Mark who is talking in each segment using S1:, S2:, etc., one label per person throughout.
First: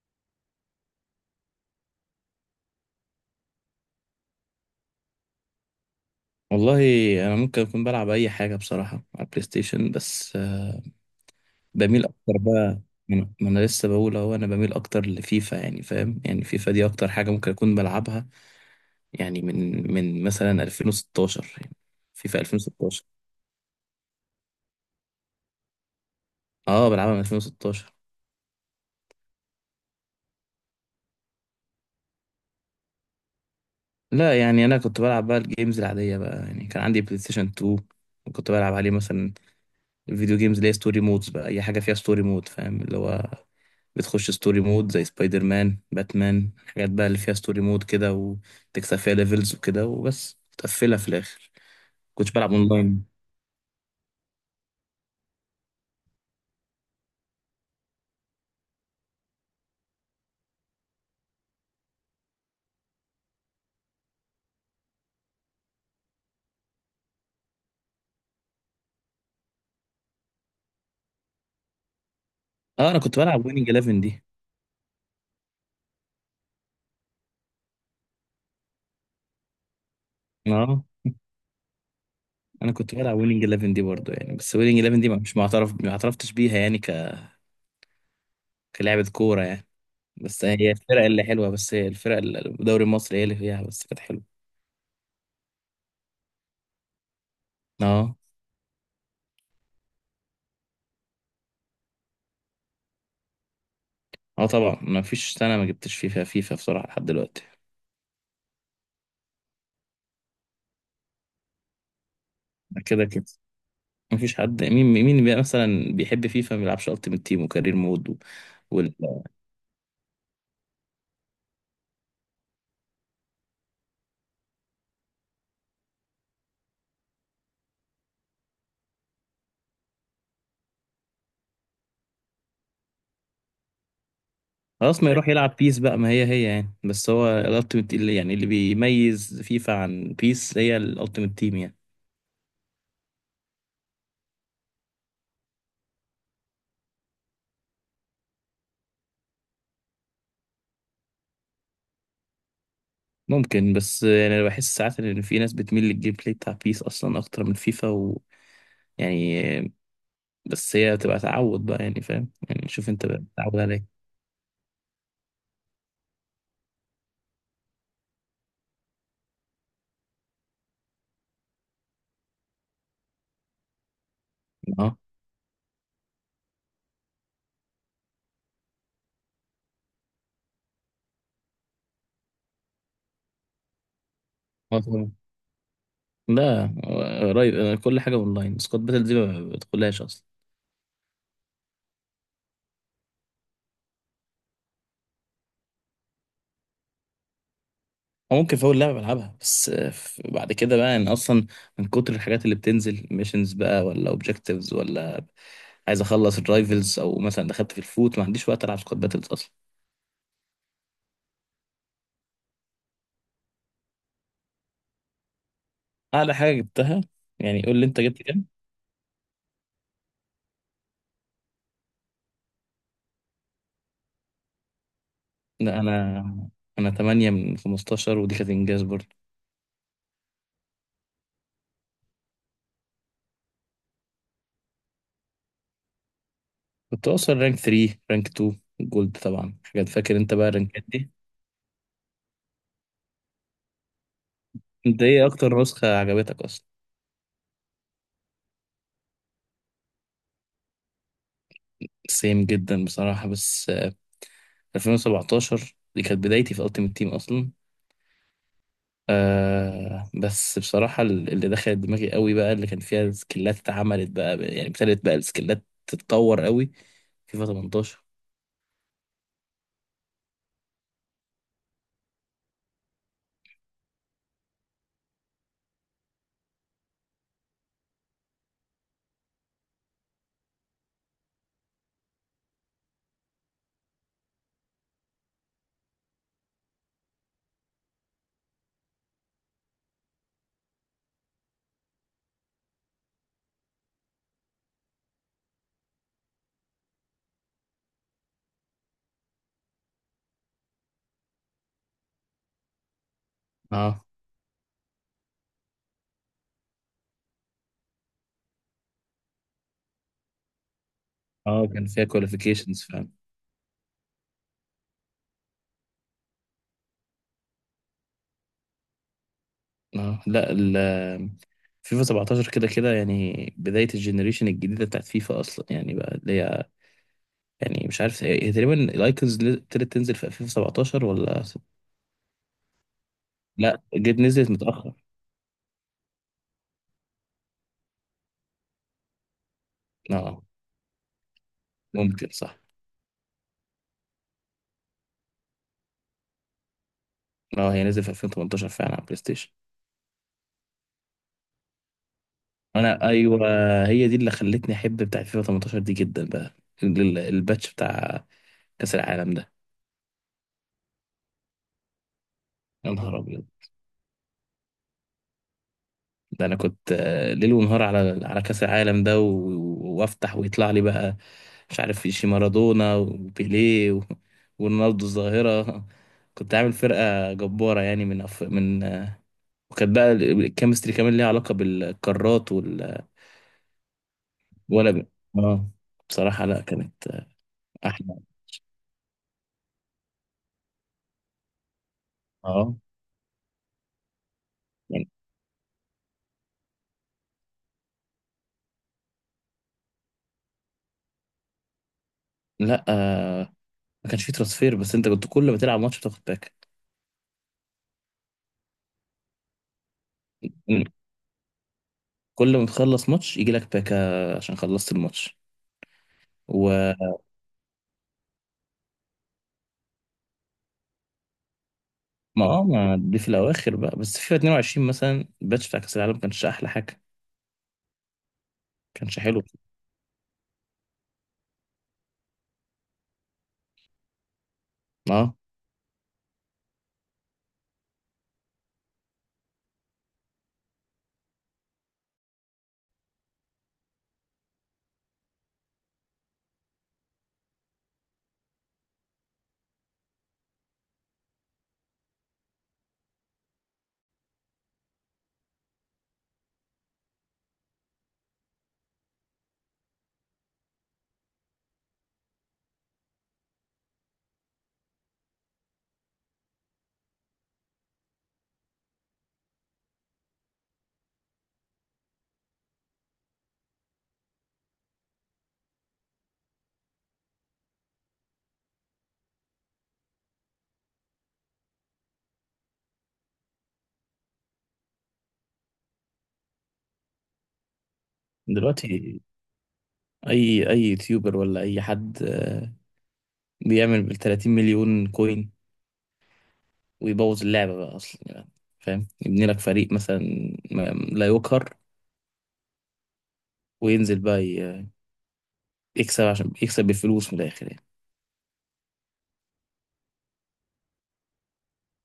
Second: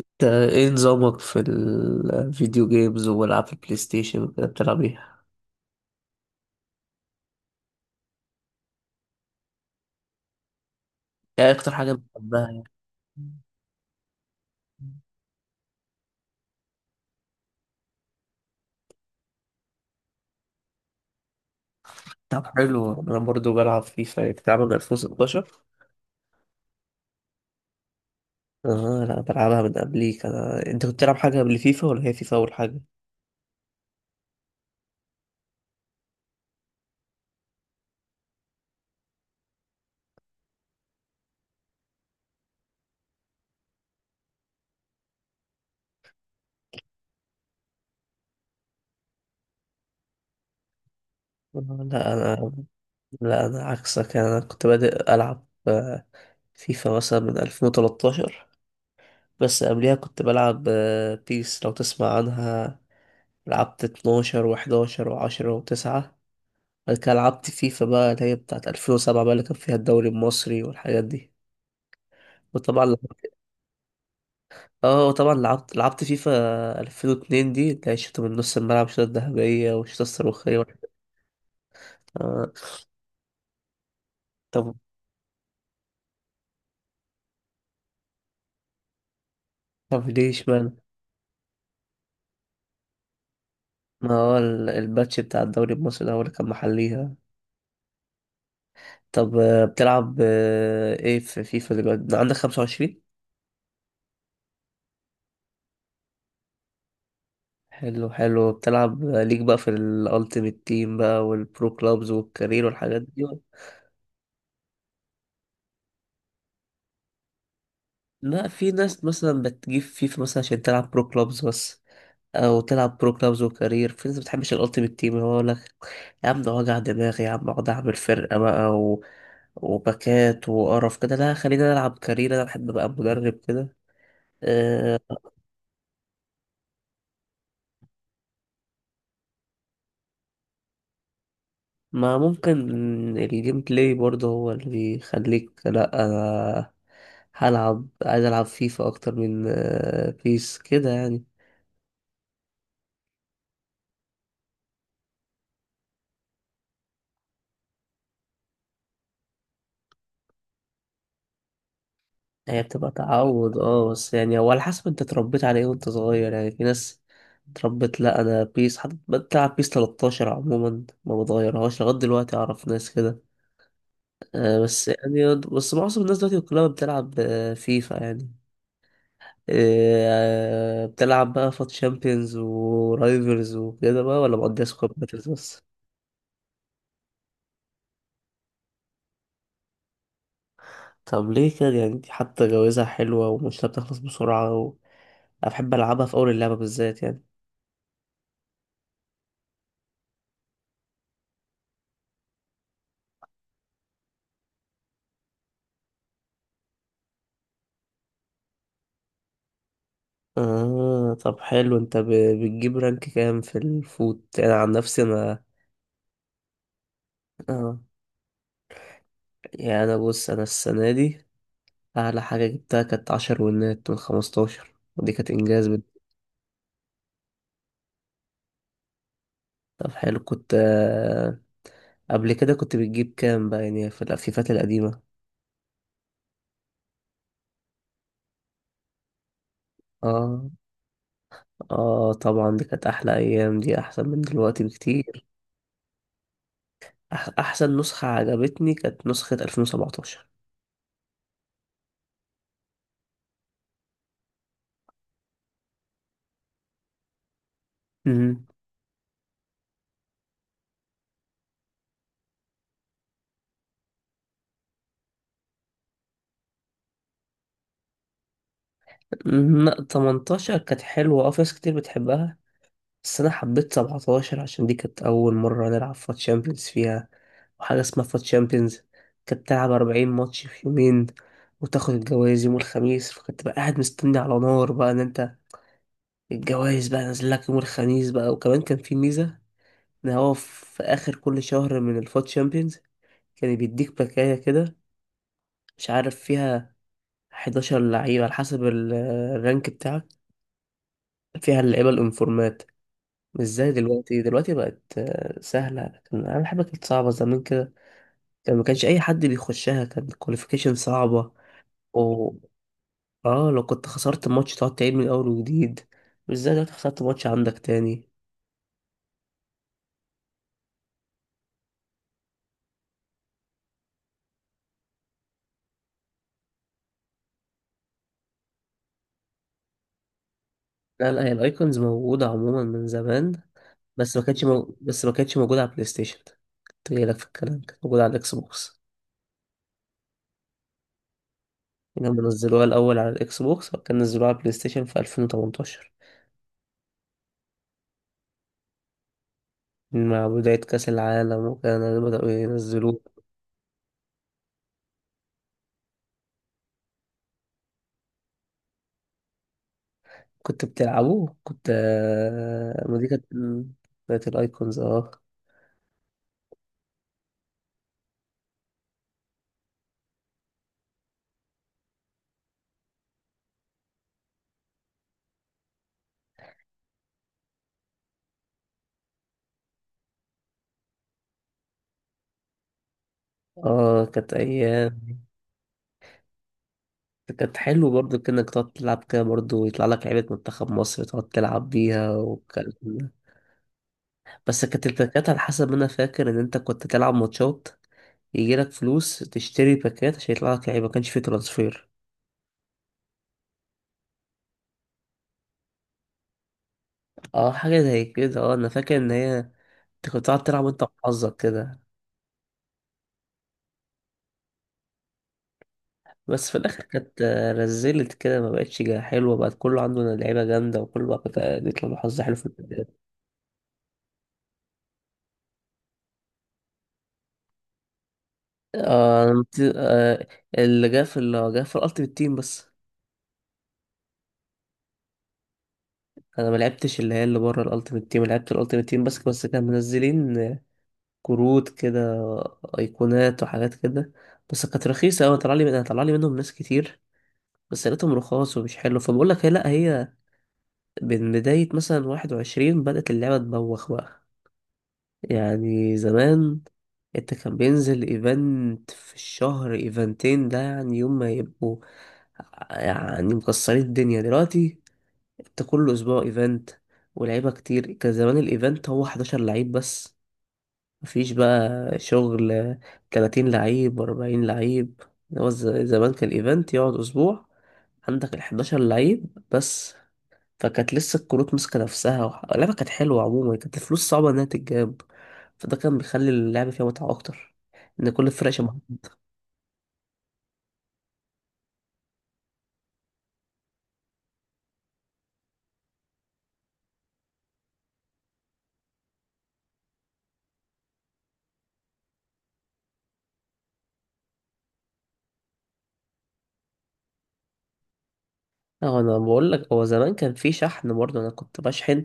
S1: انت، ايه نظامك في الفيديو جيمز والعاب البلاي ستيشن وكده بتلعب ايه؟
S2: والله. انا ممكن اكون بلعب اي حاجه بصراحه على البلاي ستيشن بس
S1: ايه اكتر حاجة
S2: بميل اكتر
S1: بتحبها
S2: بقى.
S1: يعني؟
S2: ما أنا لسه بقول اهو انا بميل اكتر لفيفا، يعني فاهم، يعني فيفا دي اكتر حاجه ممكن اكون بلعبها. يعني من مثلا 2016، يعني فيفا
S1: طب حلو
S2: 2016.
S1: انا برضو بلعب فيفا، يعني بتلعبها من 2016.
S2: اه، بلعبها من 2016.
S1: اه لا بلعبها من قبليك انا. انت كنت بتلعب حاجة قبل فيفا ولا هي فيفا اول حاجة؟
S2: لا يعني انا كنت بلعب بقى الجيمز العاديه بقى، يعني كان عندي بلاي ستيشن 2، وكنت بلعب عليه مثلا الفيديو جيمز اللي هي ستوري مودز بقى، اي حاجه فيها ستوري مود، فاهم، اللي هو بتخش ستوري مود زي سبايدر مان، باتمان، حاجات بقى اللي فيها ستوري مود كده وتكسب فيها ليفلز وكده وبس تقفلها في الاخر.
S1: لا
S2: كنتش
S1: انا،
S2: بلعب اونلاين.
S1: لا انا عكسك يعني. انا كنت بادئ العب فيفا مثلا من 2013، بس قبليها كنت بلعب بيس، لو تسمع عنها. لعبت 12 و11 و10 و9، بعد كده لعبت فيفا بقى اللي هي بتاعت 2007 بقى، اللي كان فيها الدوري المصري والحاجات دي. وطبعا
S2: اه، انا كنت
S1: لعبت،
S2: بلعب ويننج 11 دي.
S1: اه وطبعا لعبت فيفا 2002 دي، اللي هي الشوطة من نص الملعب، الشوطة الذهبية والشوطة الصاروخية
S2: اه،
S1: والحاجات-، آه.
S2: انا كنت بلعب ويننج 11 دي برضه، يعني بس
S1: طب
S2: ويننج 11 دي مش معترف، ما اعترفتش بيها يعني كلعبة كورة يعني.
S1: طب
S2: بس
S1: ليش
S2: هي
S1: مان،
S2: الفرق اللي حلوة، بس هي الفرق اللي الدوري المصري هي اللي فيها بس كانت
S1: ما
S2: حلوة.
S1: هو ال-، الباتش بتاع الدوري المصري ده هو اللي كان محليها.
S2: اه.
S1: طب بتلعب ايه في فيفا دلوقتي، عندك 25؟
S2: اه طبعا ما فيش سنة ما جبتش فيفا. فيفا بصراحة لحد دلوقتي.
S1: حلو، بتلعب ليك بقى في الالتيميت تيم بقى والبرو كلابز والكارير
S2: ده
S1: والحاجات
S2: كده
S1: دي؟
S2: كده. مفيش حد مين بقى مثلا بيحب فيفا ما بيلعبش التيمت تيم وكارير مود
S1: لا، في
S2: وال...
S1: ناس مثلا بتجيب فيفا مثلا عشان تلعب برو كلابز بس، او تلعب برو كلابز وكارير. في ناس بتحبش الالتيميت تيم، هو يقول لك يا عم ده وجع دماغي، يا عم اقعد اعمل فرقه بقى و... وباكات وقرف كده. لا خلينا نلعب كارير، انا بحب ابقى مدرب كده. أه.
S2: خلاص، ما يروح يلعب بيس بقى، ما هي يعني، بس هو الالتيمت اللي يعني اللي بيميز فيفا عن بيس هي الالتيمت تيم يعني.
S1: ما ممكن الجيم بلاي برضه هو اللي بيخليك. لا انا هلعب، عايز العب فيفا اكتر من بيس كده يعني.
S2: ممكن، بس يعني انا بحس ساعات ان في ناس بتميل للجيم بلاي بتاع بيس اصلا اكتر من فيفا يعني، بس هي تبقى تعود بقى، يعني فاهم،
S1: هي
S2: يعني شوف
S1: بتبقى
S2: انت بقى
S1: تعود،
S2: بتتعود على
S1: اه،
S2: ايه.
S1: بس يعني هو على حسب انت اتربيت على ايه وانت صغير. يعني في ناس اتربت، لا انا بيس، حد بتلعب بيس 13 عموما ما بتغيرهاش لغايه دلوقتي، اعرف ناس كده. آه بس
S2: اه.
S1: يعني، بس معظم الناس دلوقتي كلها بتلعب فيفا يعني. آه، بتلعب بقى فات شامبيونز ورايفلز وكده بقى، ولا مقضيها
S2: آه
S1: سكواد
S2: طبعا.
S1: باتلز بس؟
S2: لا، قريب. أنا كل حاجه اونلاين. سكواد باتل دي ما بدخلهاش اصلا.
S1: طب ليه كده يعني؟ دي حتى جوازها حلوة ومش بتخلص بسرعة و... أنا بحب ألعبها في أول اللعبة بالذات يعني.
S2: أو ممكن في أول لعبة بلعبها بس، بعد كده بقى يعني أصلا من كتر الحاجات اللي بتنزل ميشنز بقى، ولا أوبجكتيفز، ولا عايز أخلص الرايفلز، أو مثلا دخلت في الفوت، ما عنديش وقت ألعب سكواد باتلز أصلا.
S1: آه طب حلو. انت ب-، بتجيب رانك كام في الفوت؟ انا عن نفسي انا،
S2: أعلى حاجة جبتها، يعني قول
S1: آه،
S2: لي أنت جبت كام؟
S1: يعني انا بص، انا السنة دي اعلى حاجة جبتها كانت عشر ونات من خمستاشر، ودي كانت انجاز
S2: لا
S1: بد...
S2: أنا، أنا 8 من 15، ودي كانت إنجاز برضه.
S1: طب حلو، كنت آه، قبل كده كنت بتجيب كام بقى يعني في الافيفات القديمة؟
S2: كنت أوصل رانك 3 رانك 2 جولد طبعا، حاجات فاكر أنت بقى
S1: اه،
S2: الرانكات دي.
S1: اه طبعا دي كانت احلى ايام، دي احسن من دلوقتي
S2: أنت
S1: بكتير.
S2: إيه أكتر نسخة عجبتك أصلا؟
S1: احسن نسخة عجبتني كانت نسخة 2017.
S2: سيم جدا بصراحة، بس 2017 دي كانت بدايتي في التيم تيم أصلا.
S1: امم،
S2: آه، بس بصراحة اللي دخلت دماغي قوي بقى اللي كان فيها سكيلات اتعملت بقى، يعني ابتدت بقى السكيلات تتطور قوي. فيفا 18.
S1: لا 18 كانت حلوة، اه في ناس كتير بتحبها، بس انا حبيت 17 عشان دي كانت اول مره نلعب فات شامبيونز فيها. وحاجه اسمها فات شامبيونز كانت بتلعب 40 ماتش في يومين، وتاخد الجوائز يوم الخميس. فكنت بقى قاعد مستني على نار بقى ان انت الجوائز بقى نازل لك يوم الخميس بقى. وكمان كان في ميزه ان هو في اخر كل شهر من الفات شامبيونز كان بيديك باكايه كده، مش عارف فيها 11 لعيبه على حسب ال-، الرانك بتاعك، فيها اللعيبه الانفورمات. مش زي
S2: اه.
S1: دلوقتي، دلوقتي بقت سهلة، لكن أنا حاجة كانت صعبة زمان كده. كان ما كانش أي حد بيخشها، كان الكواليفيكيشن صعبة
S2: اه كان فيها
S1: و،
S2: كواليفيكيشنز فعلا.
S1: اه لو كنت خسرت ماتش تقعد تعيد من أول وجديد، مش زي دلوقتي خسرت ماتش عندك تاني.
S2: اه. لا، فيفا 17 كده كده يعني بداية الجنريشن الجديدة بتاعت فيفا أصلا، يعني بقى اللي هي، يعني مش عارف هي تقريبا الأيكونز اللي ابتدت تنزل في فيفا 17
S1: لا هي الأيكونز موجودة عموما من زمان،
S2: لا،
S1: بس
S2: جت
S1: ما كانتش
S2: نزلت
S1: مو...،
S2: متأخر.
S1: بس ما كانتش موجودة على البلاي ستيشن. كنت جاي لك في الكلام، كانت موجودة على الإكس بوكس.
S2: اه
S1: يعني هم
S2: ممكن صح.
S1: نزلوها الأول على الإكس بوكس، وبعد كده نزلوها على البلاي ستيشن في 2018
S2: اه، هي نزلت في 2018 فعلا على بلاي ستيشن.
S1: مع بداية كأس العالم، وكانوا بدأوا ينزلوها.
S2: انا ايوه، هي دي اللي خلتني احب بتاع فيفا 18 دي جدا بقى، الباتش بتاع كاس العالم ده.
S1: كنت بتلعبوه، كنت
S2: يا
S1: ما دي
S2: نهار
S1: كانت
S2: ابيض،
S1: بتاعت الايكونز، اه.
S2: ده انا كنت ليل ونهار على كاس العالم ده، وافتح ويطلع لي بقى مش عارف في شي مارادونا وبيليه ورونالدو الظاهره. كنت عامل فرقه جباره يعني من. وكانت بقى الكيمستري كمان ليها علاقه بالقارات
S1: اه كانت
S2: ولا ب...
S1: ايام،
S2: اه. بصراحه لا، كانت
S1: كانت حلو
S2: احلى.
S1: برضو، كأنك تقعد تلعب كده برضو، يطلع لك لعيبة منتخب مصر تقعد تلعب بيها والكلام
S2: اه
S1: ده. بس كانت
S2: يعني.
S1: الباكات على حسب ما انا فاكر ان انت كنت تلعب ماتشات يجي لك فلوس، تشتري باكات عشان يطلع لك لعيبة، ما كانش فيه ترانسفير.
S2: لا. آه. ما كانش فيه ترانسفير، بس انت كنت كل ما تلعب ماتش بتاخد باك.
S1: اه حاجة زي كده، اه انا فاكر ان هي انت كنت تقعد تلعب وانت
S2: مم.
S1: وحظك كده.
S2: كل ما تخلص ماتش يجي لك باكا عشان خلصت الماتش.
S1: بس في الاخر
S2: وما.
S1: كانت رزلت كده، ما بقتش جا-، حلوه، بقت كله عنده لعيبه جامده، وكله بقى كانت-، بيطلع له حظ حلو في
S2: اه، ما
S1: البداية.
S2: دي في الاواخر بقى، بس فيفا 22 مثلا الباتش بتاع كاس العالم ما كانش احلى حاجه. ما كانش
S1: آه أنا
S2: حلو.
S1: مت-، اللي جه في الالتيمت تيم بس.
S2: اه.
S1: انا ما لعبتش اللي هي اللي بره الالتيمت تيم، لعبت الالتيمت تيم بس. بس كان منزلين كروت كده، ايقونات وحاجات كده، بس كانت رخيصه قوي. طلع لي من-، طلع لي منهم ناس كتير، بس لقيتهم رخاص ومش حلو. فبقول لك هي، لا هي من بدايه مثلا 21 بدات اللعبه تبوخ بقى. يعني زمان انت كان بينزل ايفنت في الشهر، ايفنتين ده يعني، يوم ما يبقوا يعني مكسرين الدنيا. دلوقتي انت كل اسبوع ايفنت، ولعيبه كتير. كان زمان الايفنت هو 11 لعيب بس، مفيش بقى شغل 30 لعيب 40 لعيب. هو ز-، زمان كان الايفنت يقعد اسبوع، عندك ال 11 لعيب بس. فكانت لسه الكروت ماسكة نفسها، وح-، اللعبة كانت حلوة عموما، كانت الفلوس صعبة إنها تتجاب، فده كان بيخلي اللعبة فيها متعة أكتر، إن كل الفرق شبه
S2: دلوقتي
S1: بعض.
S2: اي يوتيوبر ولا اي حد بيعمل بال 30 مليون كوين ويبوظ اللعبه بقى اصلا يعني، فاهم، يبني لك فريق مثلا ما- لا يقهر، وينزل بقى يكسب، عشان يكسب بالفلوس من الاخر يعني.
S1: اه انا بقول لك هو زمان كان في شحن برضه، انا كنت بشحن.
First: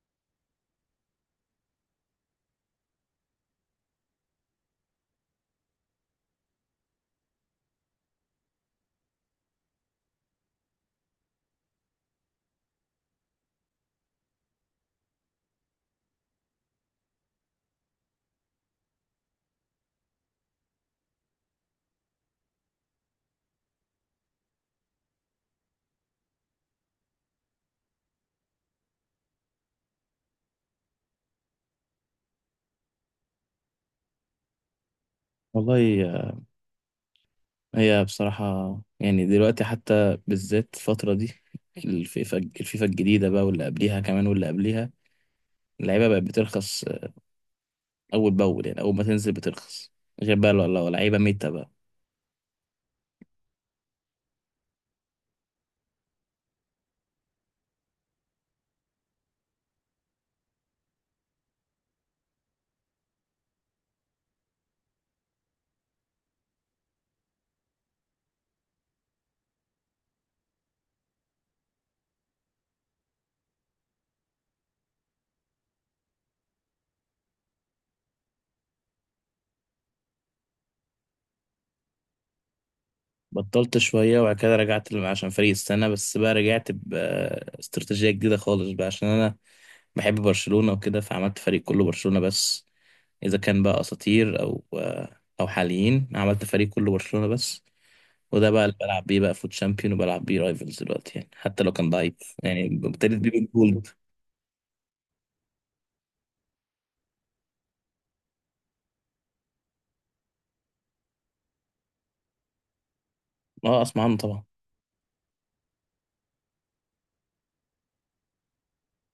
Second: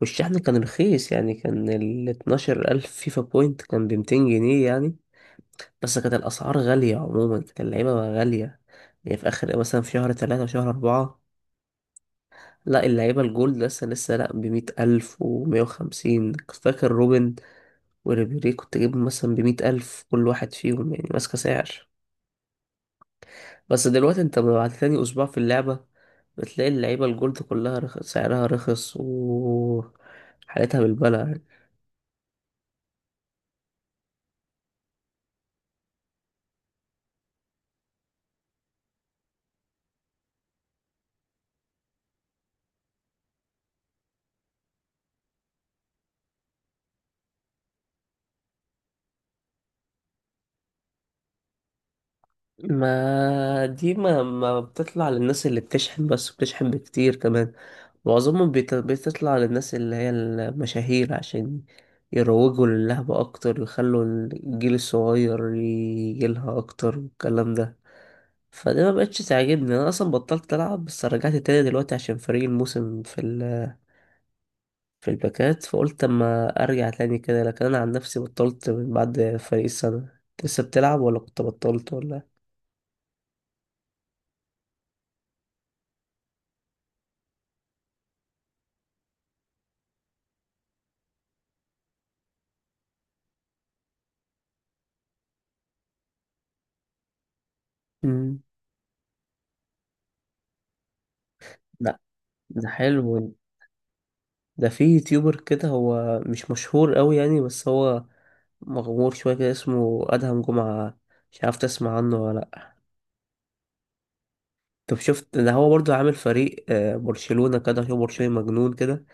S1: والشحن كان رخيص، يعني كان ال 12,000 الف فيفا بوينت كان ب 200 جنيه يعني، بس كانت الاسعار غاليه عموما، كانت اللعيبه غاليه. يعني في اخر مثلا في شهر ثلاثة وشهر أربعة، لا اللعيبه الجولد لسه لا ب 100,000 الف و 150. فاكر روبن وريبيري كنت جايبهم مثلا بمية ألف كل واحد فيهم، يعني ماسكة سعر. بس دلوقتي انت بعد تاني أسبوع في اللعبة بتلاقي اللعيبة الجولد كلها رخ-، سعرها رخص و حالتها بالبلع يعني.
S2: والله، هي بصراحة، يعني دلوقتي حتى بالذات الفترة دي الفيفا الجديدة بقى، واللي قبليها كمان واللي قبليها، اللعيبة بقت بترخص أول بأول، يعني أول ما تنزل بترخص، غير بقى لو لعيبة ميتة بقى.
S1: ما دي ما بتطلع للناس اللي بتشحن بس، بتشحن بكتير كمان. معظمهم بيت-، بتطلع للناس اللي هي المشاهير عشان يروجوا للعبة أكتر، ويخلوا الجيل الصغير يجيلها أكتر والكلام ده. فدي ما بقتش تعجبني، انا اصلا بطلت العب، بس رجعت تاني دلوقتي عشان فريق الموسم في ال-، في الباكات، فقلت اما ارجع تاني كده. لكن انا عن نفسي بطلت من بعد فريق السنه. انت لسه بتلعب ولا كنت بطلت ولا؟
S2: بطلت شوية وبعد كده رجعت عشان فريق السنة بس بقى، رجعت باستراتيجية جديدة خالص بقى، عشان أنا بحب برشلونة وكده، فعملت فريق كله برشلونة بس، إذا كان بقى أساطير أو حاليين، عملت فريق كله برشلونة بس.
S1: مم.
S2: وده بقى اللي بلعب بيه بقى فوت شامبيون وبلعب بيه رايفلز دلوقتي، يعني حتى لو كان
S1: لا
S2: ضعيف، يعني
S1: ده
S2: ابتديت بيه
S1: حلو.
S2: بالجولد.
S1: ده في يوتيوبر كده، هو مش مشهور قوي يعني، بس هو مغمور شويه كده، اسمه ادهم جمعه، مش عارف تسمع عنه ولا لأ.
S2: اه، اسمع عنه طبعا.
S1: طب شفت ده؟ هو برضو عامل فريق برشلونة كده. هو برشلونة مجنون كده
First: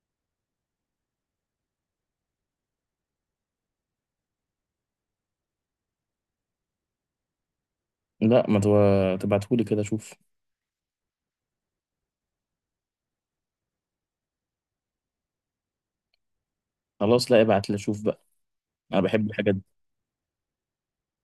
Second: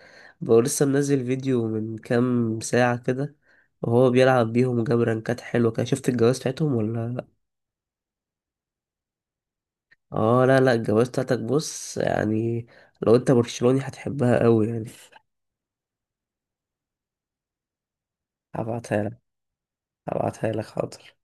S1: بقى. لسه منزل فيديو من كام ساعة كده، وهو بيلعب بيهم وجاب رانكات حلوة كده. شفت الجواز بتاعتهم ولا لأ؟
S2: لا، ما تبعتهولي كده اشوف.
S1: اه لا الجواز بتاعتك بص يعني، لو انت برشلوني هتحبها قوي يعني.
S2: خلاص، لا ابعت لي اشوف بقى. انا
S1: هبعتها لك،
S2: بحب الحاجات دي.
S1: هبعتها لك حاضر.